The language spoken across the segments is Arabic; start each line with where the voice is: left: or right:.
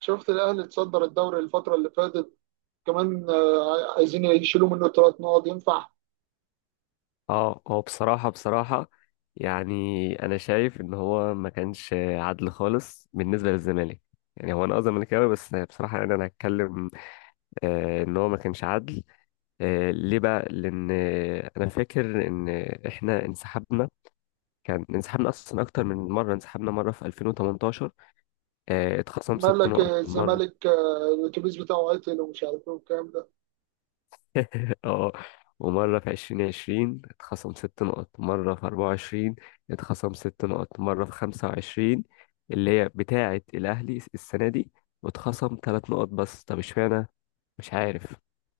right: شفت الاهلي اتصدر الدوري الفتره اللي فاتت كمان، عايزين يشيلوا منه 3 نقط، ينفع؟
left: اه هو بصراحة بصراحة، يعني أنا شايف إن هو ما كانش عدل خالص بالنسبة للزمالك. يعني هو أنا زملكاوي، بس بصراحة يعني أنا هتكلم إن هو ما كانش عدل. ليه بقى؟ لأن أنا فاكر إن إحنا انسحبنا، كان انسحبنا أصلا أكتر من مرة. انسحبنا مرة في 2018، اتخصم
right: قال
left: ست
right: لك
left: نقط مرة
right: الزمالك الاتوبيس بتاعه عطل ومش عارف ايه والكلام ده.
left: اه ومرة في 2020 اتخصم 6 نقط، مرة في 2024 اتخصم 6 نقط، مرة في 2025 اللي هي بتاعة الأهلي السنة دي، واتخصم 3 نقط بس. طب اشمعنى؟ مش عارف.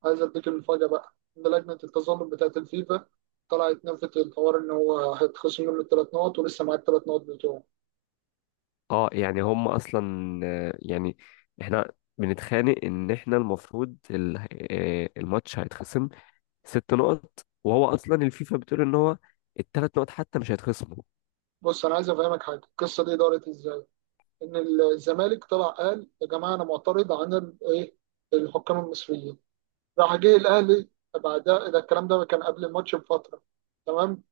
right: عايز اديك المفاجاه بقى ان لجنه التظلم بتاعت الفيفا طلعت نفت الحوار ان هو هيتخصم منه الثلاث نقط، ولسه معاه الثلاث نقط بتوعه.
left: اه يعني هم أصلا آه، يعني احنا بنتخانق إن احنا المفروض الماتش هيتخصم 6 نقط، وهو أصلا الفيفا بتقول إن هو التلات نقط حتى مش هيتخصموا.
right: بص انا عايز افهمك حاجه، القصه دي دارت ازاي؟ ان الزمالك طلع قال يا جماعه انا معترض عن ال- ايه الحكام المصريين. راح جه الاهلي بعدها، ده الكلام ده كان قبل الماتش بفتره، تمام.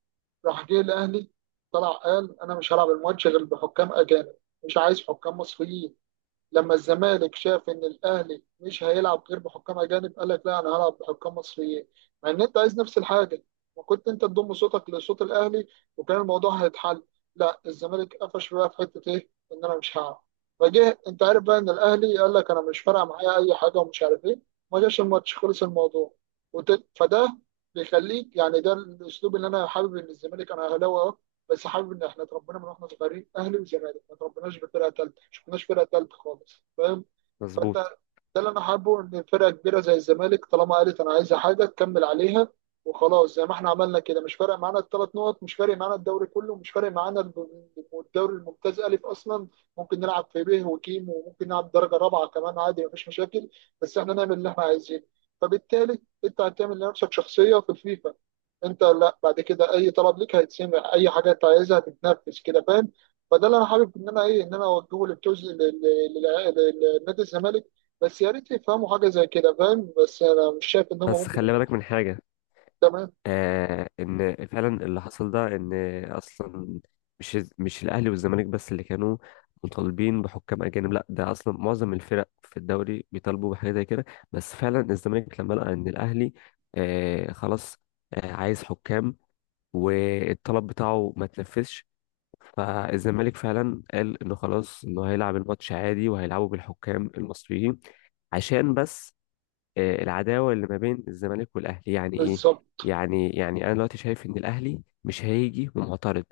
right: راح جه الاهلي طلع قال انا مش هلعب الماتش غير بحكام اجانب، مش عايز حكام مصريين. لما الزمالك شاف ان الاهلي مش هيلعب غير بحكام اجانب قال لك لا انا هلعب بحكام مصريين، مع ان انت عايز نفس الحاجه، وكنت انت تضم صوتك لصوت الاهلي وكان الموضوع هيتحل. لا الزمالك قفش بقى في حته ايه، ان انا مش هلعب. فجه انت عارف بقى ان الاهلي قال لك انا مش فارقه معايا اي حاجه ومش عارف ايه، ما جاش الماتش، خلص الموضوع. فده بيخليك يعني، ده الاسلوب اللي انا حابب. ان الزمالك، انا اهلاوي أهو، بس حابب ان احنا اتربينا من واحنا صغيرين اهلي وزمالك، ما اتربيناش بفرقه ثالثه، ما شفناش فرقه ثالثه خالص، فاهم.
left: مظبوط.
right: ده اللي انا حابه، ان فرقه كبيره زي الزمالك طالما قالت انا عايزه حاجه تكمل عليها وخلاص، زي ما احنا عملنا كده، مش فارق معانا الثلاث نقط، مش فارق معانا الدوري كله، مش فارق معانا الدوري الممتاز الف اصلا. ممكن نلعب في ب وكيم وممكن نلعب درجه رابعه كمان عادي، مفيش مشاكل. بس احنا نعمل اللي احنا عايزينه. فبالتالي انت هتعمل لنفسك شخصيه في الفيفا، انت لا بعد كده اي طلب ليك هيتسمع، اي حاجه انت عايزها هتتنفذ كده، فاهم. فده اللي انا حابب ان انا ايه، ان انا اوجهه للجزء لنادي الزمالك. بس يا ريت يفهموا حاجة زي كده، فاهم. بس أنا مش شايف إن هم
left: بس
right: ممكن
left: خلي
right: يفهموا.
left: بالك من حاجة،
right: تمام.
left: ان فعلا اللي حصل ده ان اصلا مش الاهلي والزمالك بس اللي كانوا مطالبين بحكام اجانب، لا ده اصلا معظم الفرق في الدوري بيطالبوا بحاجه زي كده. بس فعلا الزمالك لما لقى ان الاهلي خلاص عايز حكام، والطلب بتاعه ما تنفذش، فالزمالك فعلا قال انه خلاص انه هيلعب الماتش عادي، وهيلعبه بالحكام المصريين، عشان بس العداوه اللي ما بين الزمالك والاهلي يعني ايه.
right: بالظبط.
left: يعني انا دلوقتي شايف ان الاهلي مش هيجي ومعترض،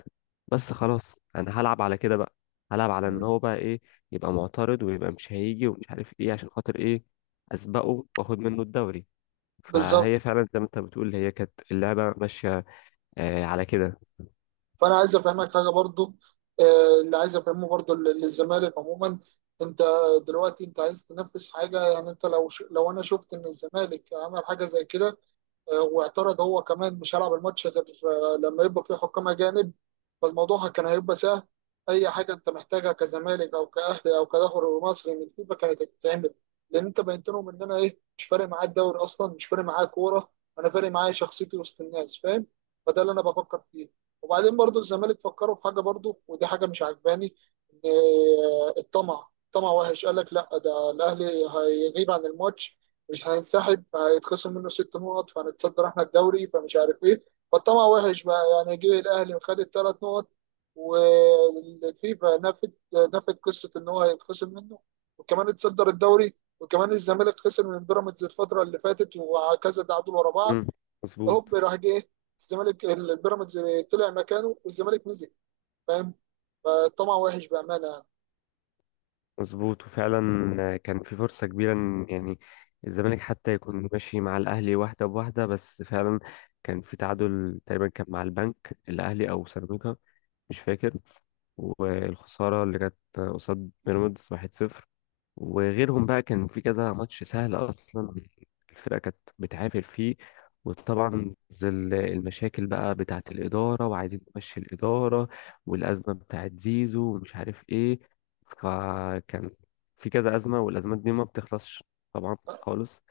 left: بس خلاص انا هلعب على كده بقى. هلعب على ان
right: مم.
left: هو بقى ايه، يبقى معترض ويبقى مش هيجي ومش عارف ايه، عشان خاطر ايه؟ اسبقه واخد منه الدوري.
right: بالظبط.
left: فهي فعلا زي ما انت بتقول، هي كانت اللعبه ماشيه على كده.
right: فأنا عايز أفهمك حاجة برضو، اللي عايز أفهمه برضو للزمالك عموما، أنت دلوقتي أنت عايز تنفذ حاجة. يعني أنت لو لو أنا شفت إن الزمالك عمل حاجة زي كده واعترض هو كمان مش هلعب الماتش غير لما يبقى فيه حكام أجانب، فالموضوع كان هيبقى سهل. أي حاجة أنت محتاجها كزمالك أو كأهلي أو كدوري مصري من فيفا كانت هتتعمل، لأن أنت بينتنهم إن أنا إيه، مش فارق معايا الدوري أصلا، مش فارق معايا كورة، أنا فارق معايا شخصيتي وسط الناس، فاهم. فده اللي أنا بفكر فيه. وبعدين برضو الزمالك فكروا في حاجة برضو، ودي حاجة مش عجباني، إن الطمع وحش. قال لك لا ده الأهلي هيغيب عن الماتش، مش هينسحب، هيتخصم منه 6 نقط فهنتصدر احنا الدوري، فمش عارف ايه. فالطمع وحش بقى، يعني جه الاهلي وخد الثلاث نقط، والفيفا نفت قصه ان هو هيتخصم منه، وكمان اتصدر الدوري. وكمان الزمالك خسر من بيراميدز الفتره اللي فاتت وكذا تعادل ورا بعض.
left: مم، مظبوط.
right: هوب راح جه الزمالك، البيراميدز طلع مكانه والزمالك نزل، فاهم. فالطمع وحش بامانه يعني.
left: مظبوط، وفعلا كان في فرصة كبيرة إن، يعني، الزمالك حتى يكون ماشي مع الأهلي واحدة بواحدة، بس فعلا كان في تعادل تقريبا، كان مع البنك الأهلي أو سيراميكا، مش فاكر، والخسارة اللي جت قصاد بيراميدز 1-0، وغيرهم بقى كان في كذا ماتش سهل اصلا الفرقه كانت بتعافر فيه. وطبعا ظل المشاكل بقى بتاعه الاداره، وعايزين نمشي الاداره، والازمه بتاعه زيزو ومش عارف ايه، فكان في كذا ازمه، والازمات دي ما بتخلصش طبعا خالص.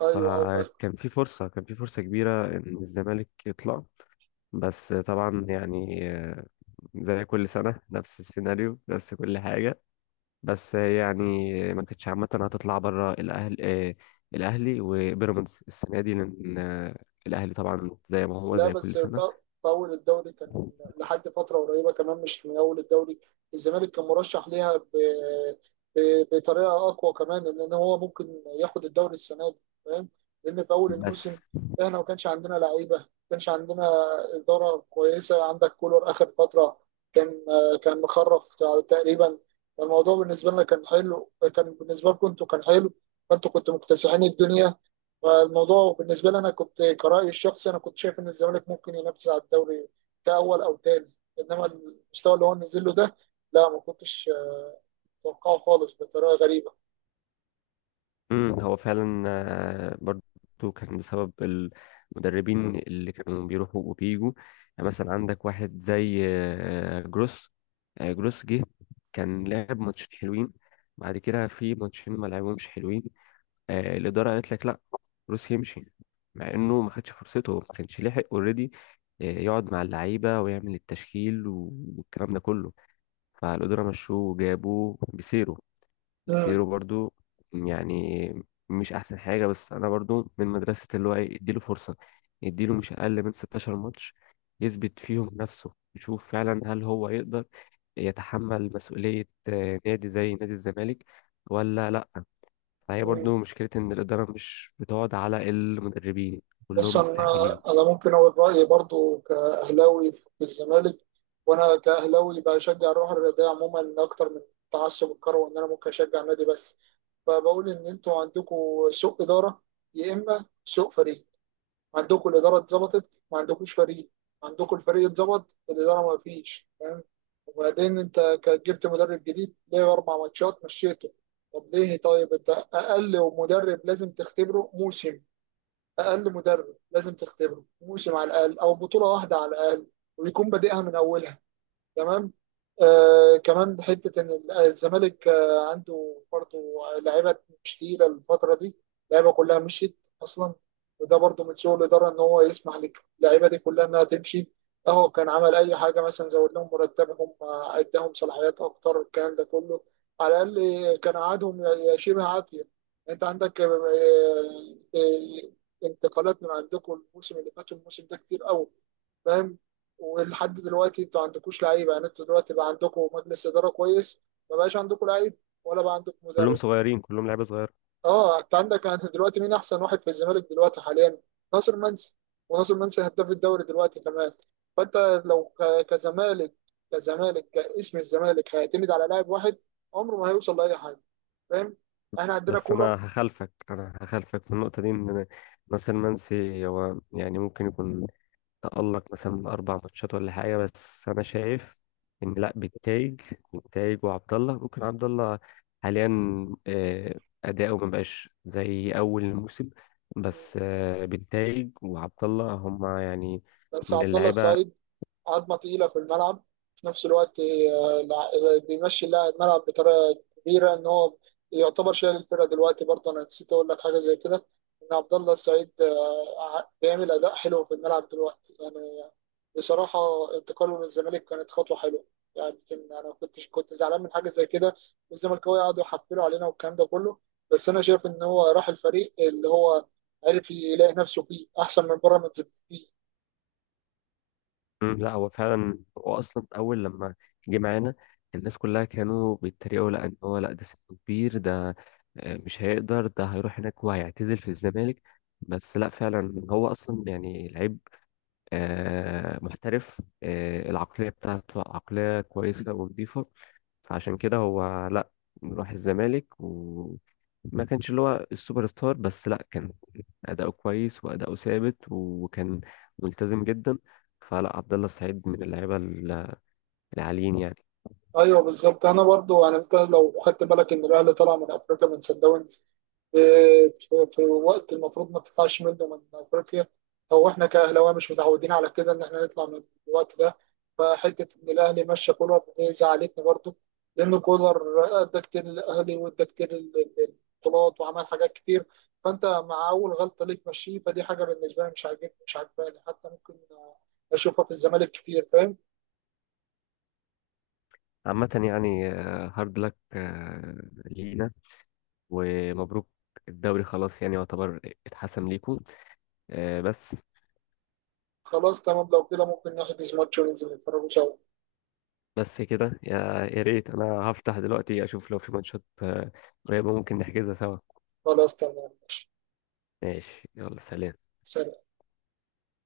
right: ايوه.
left: فكان في فرصه كان في فرصه كبيره ان الزمالك يطلع، بس طبعا يعني زي كل سنه نفس السيناريو، نفس كل حاجه. بس يعني ما كانتش عامة هتطلع بره الأهل الأهلي وبيراميدز السنة دي، لأن الأهلي طبعا زي ما هو
right: لا
left: زي كل
right: بس
left: سنة.
right: في أول الدوري كان، لحد فترة قريبة كمان، مش من أول الدوري، الزمالك كان مرشح ليها بطريقة أقوى كمان، لأن هو ممكن ياخد الدوري السنة دي، فاهم. لأن في أول الموسم
left: بس
right: إحنا ما كانش عندنا لعيبة، ما كانش عندنا إدارة كويسة. عندك كولر آخر فترة، كان كان مخرف تقريبا. الموضوع بالنسبة لنا كان حلو، كان بالنسبة لكم أنتوا كان حلو، فأنتوا كنتوا مكتسحين الدنيا. فالموضوع بالنسبه لي انا كنت كرأيي الشخصي انا كنت شايف ان الزمالك ممكن ينافس على الدوري كاول او تاني. انما المستوى اللي هو نزل له ده، لا ما كنتش متوقعه خالص، بطريقه غريبه.
left: هو فعلا برضو كان بسبب المدربين اللي كانوا بيروحوا وبيجوا. يعني مثلا عندك واحد زي جروس جه كان لعب ماتشين حلوين، بعد كده في ماتشين ما لعبهمش حلوين. الاداره قالت لك لا، روس يمشي، مع انه ما خدش فرصته، ما كانش لحق اوريدي يقعد مع اللعيبه ويعمل التشكيل والكلام ده كله. فالاداره مشوه وجابوا بيسيرو.
right: مم.
left: بيسيرو برضو يعني مش احسن حاجه، بس انا برضو من مدرسه اللي هو ايه، اديله فرصه، اديله مش اقل من 16 ماتش يثبت فيهم نفسه، يشوف فعلا هل هو يقدر يتحمل مسؤوليه نادي زي نادي الزمالك ولا لا. فهي
right: مم.
left: برضو مشكلة إن الإدارة مش بتقعد على المدربين،
right: بص
left: كلهم
right: انا
left: مستعجلين،
right: انا ممكن اقول رايي برضو كاهلاوي في الزمالك، وانا كاهلاوي بشجع الروح الرياضيه عموما اكتر من تعصب الكروي، وان انا ممكن اشجع نادي بس. فبقول ان انتوا عندكم سوء اداره يا اما سوء فريق. عندكم الإدارة اتظبطت ما عندكوش فريق، عندكم الفريق اتظبط الإدارة ما فيش، فاهم. وبعدين أنت جبت مدرب جديد ليه؟ أربع ماتشات مشيته. طب ليه؟ طيب أنت أقل مدرب لازم تختبره موسم، أقل مدرب لازم تختبره موسم على الأقل أو بطولة واحدة على الأقل، ويكون بادئها من أولها، تمام. آه كمان حته ان الزمالك عنده برضه لعيبه مش تقيله الفتره دي. اللعيبه كلها مشيت اصلا، وده برضه من سوء الاداره، ان هو يسمح للعيبه دي كلها انها تمشي. اهو كان عمل اي حاجه، مثلا زود لهم مرتبهم، اداهم صلاحيات اكتر، الكلام ده كله على الاقل كان قعدهم شبه عافيه. انت عندك، انتقالات من عندكم الموسم اللي فات والموسم ده كتير قوي، فاهم. ولحد دلوقتي انتوا ما عندكوش لعيبه، يعني انتوا دلوقتي بقى عندكم مجلس اداره كويس، ما بقاش عندكم لعيب، ولا بقى عندكم
left: كلهم
right: مدرب.
left: صغيرين، كلهم لعيبة صغيرة.
right: اه، انت عندك، انت دلوقتي مين احسن واحد في الزمالك دلوقتي حاليا؟ ناصر منسي، وناصر منسي هداف الدوري دلوقتي كمان. فانت لو كزمالك، كزمالك كاسم الزمالك هيعتمد على لاعب واحد، عمره ما هيوصل لاي حاجه، فاهم. احنا عندنا
left: بس
right: كولر.
left: أنا هخالفك في النقطة دي، إن ناصر منسي هو يعني ممكن يكون تألق مثلا من أربع ماتشات ولا حاجة، بس أنا شايف إن لأ، بالتايج وعبد الله، ممكن عبد الله حاليا أداؤه مبقاش زي أول الموسم، بس بالتايج وعبد الله هما يعني
right: بس
left: من
right: عبد الله
left: اللعيبة.
right: السعيد عظمه تقيله في الملعب. في نفس الوقت بيمشي اللاعب الملعب بطريقه كبيره، ان هو يعتبر شايل الفرقه دلوقتي. برضه انا نسيت اقول لك حاجه زي كده، ان عبد الله السعيد بيعمل اداء حلو في الملعب دلوقتي، يعني بصراحه. انتقاله من الزمالك كانت خطوه حلوه، يعني يمكن انا كنت زعلان من حاجه زي كده، والزملكاويه قعدوا يحفلوا علينا والكلام ده كله. بس انا شايف ان هو راح الفريق اللي هو عرف يلاقي نفسه فيه احسن من بيراميدز بكتير.
left: لا هو فعلا، هو اصلا اول لما جه معانا الناس كلها كانوا بيتريقوا، لا ان هو لا، ده سنه كبير، ده مش هيقدر، ده هيروح هناك وهيعتزل في الزمالك. بس لا فعلا هو اصلا يعني لعيب محترف، العقليه بتاعته عقليه كويسه ونظيفه، فعشان كده هو لا، راح الزمالك وما كانش اللي هو السوبر ستار، بس لا، كان أداؤه كويس وأداؤه ثابت وكان ملتزم جدا. فلا، عبد الله السعيد من اللعيبة العاليين يعني.
right: ايوه بالظبط. انا برضو يعني انت لو خدت بالك ان الاهلي طلع من افريقيا من سان داونز، آه، في وقت المفروض ما تطلعش منه من افريقيا، او احنا كاهلاويه مش متعودين على كده ان احنا نطلع من الوقت ده. فحته ان الاهلي مشى كولر دي زعلتني برضو، لان كولر ادى كتير للاهلي وادى كتير للبطولات وعمل حاجات كتير. فانت مع اول غلطه ليك مشيه، فدي حاجه بالنسبه لي مش عاجبني، مش عاجباني حتى، ممكن اشوفها في الزمالك كتير، فاهم.
left: عامة يعني هارد لك لينا، ومبروك، الدوري خلاص يعني يعتبر اتحسم ليكم بس.
right: خلاص تمام، لو كده ممكن نحجز ماتش وننزل نتفرجوا سوا.
left: كده يا ريت انا هفتح دلوقتي اشوف لو في ماتشات قريبة ممكن نحجزها سوا.
right: خلاص تمام ماشي.
left: ماشي، يلا، سلام.
right: سلام.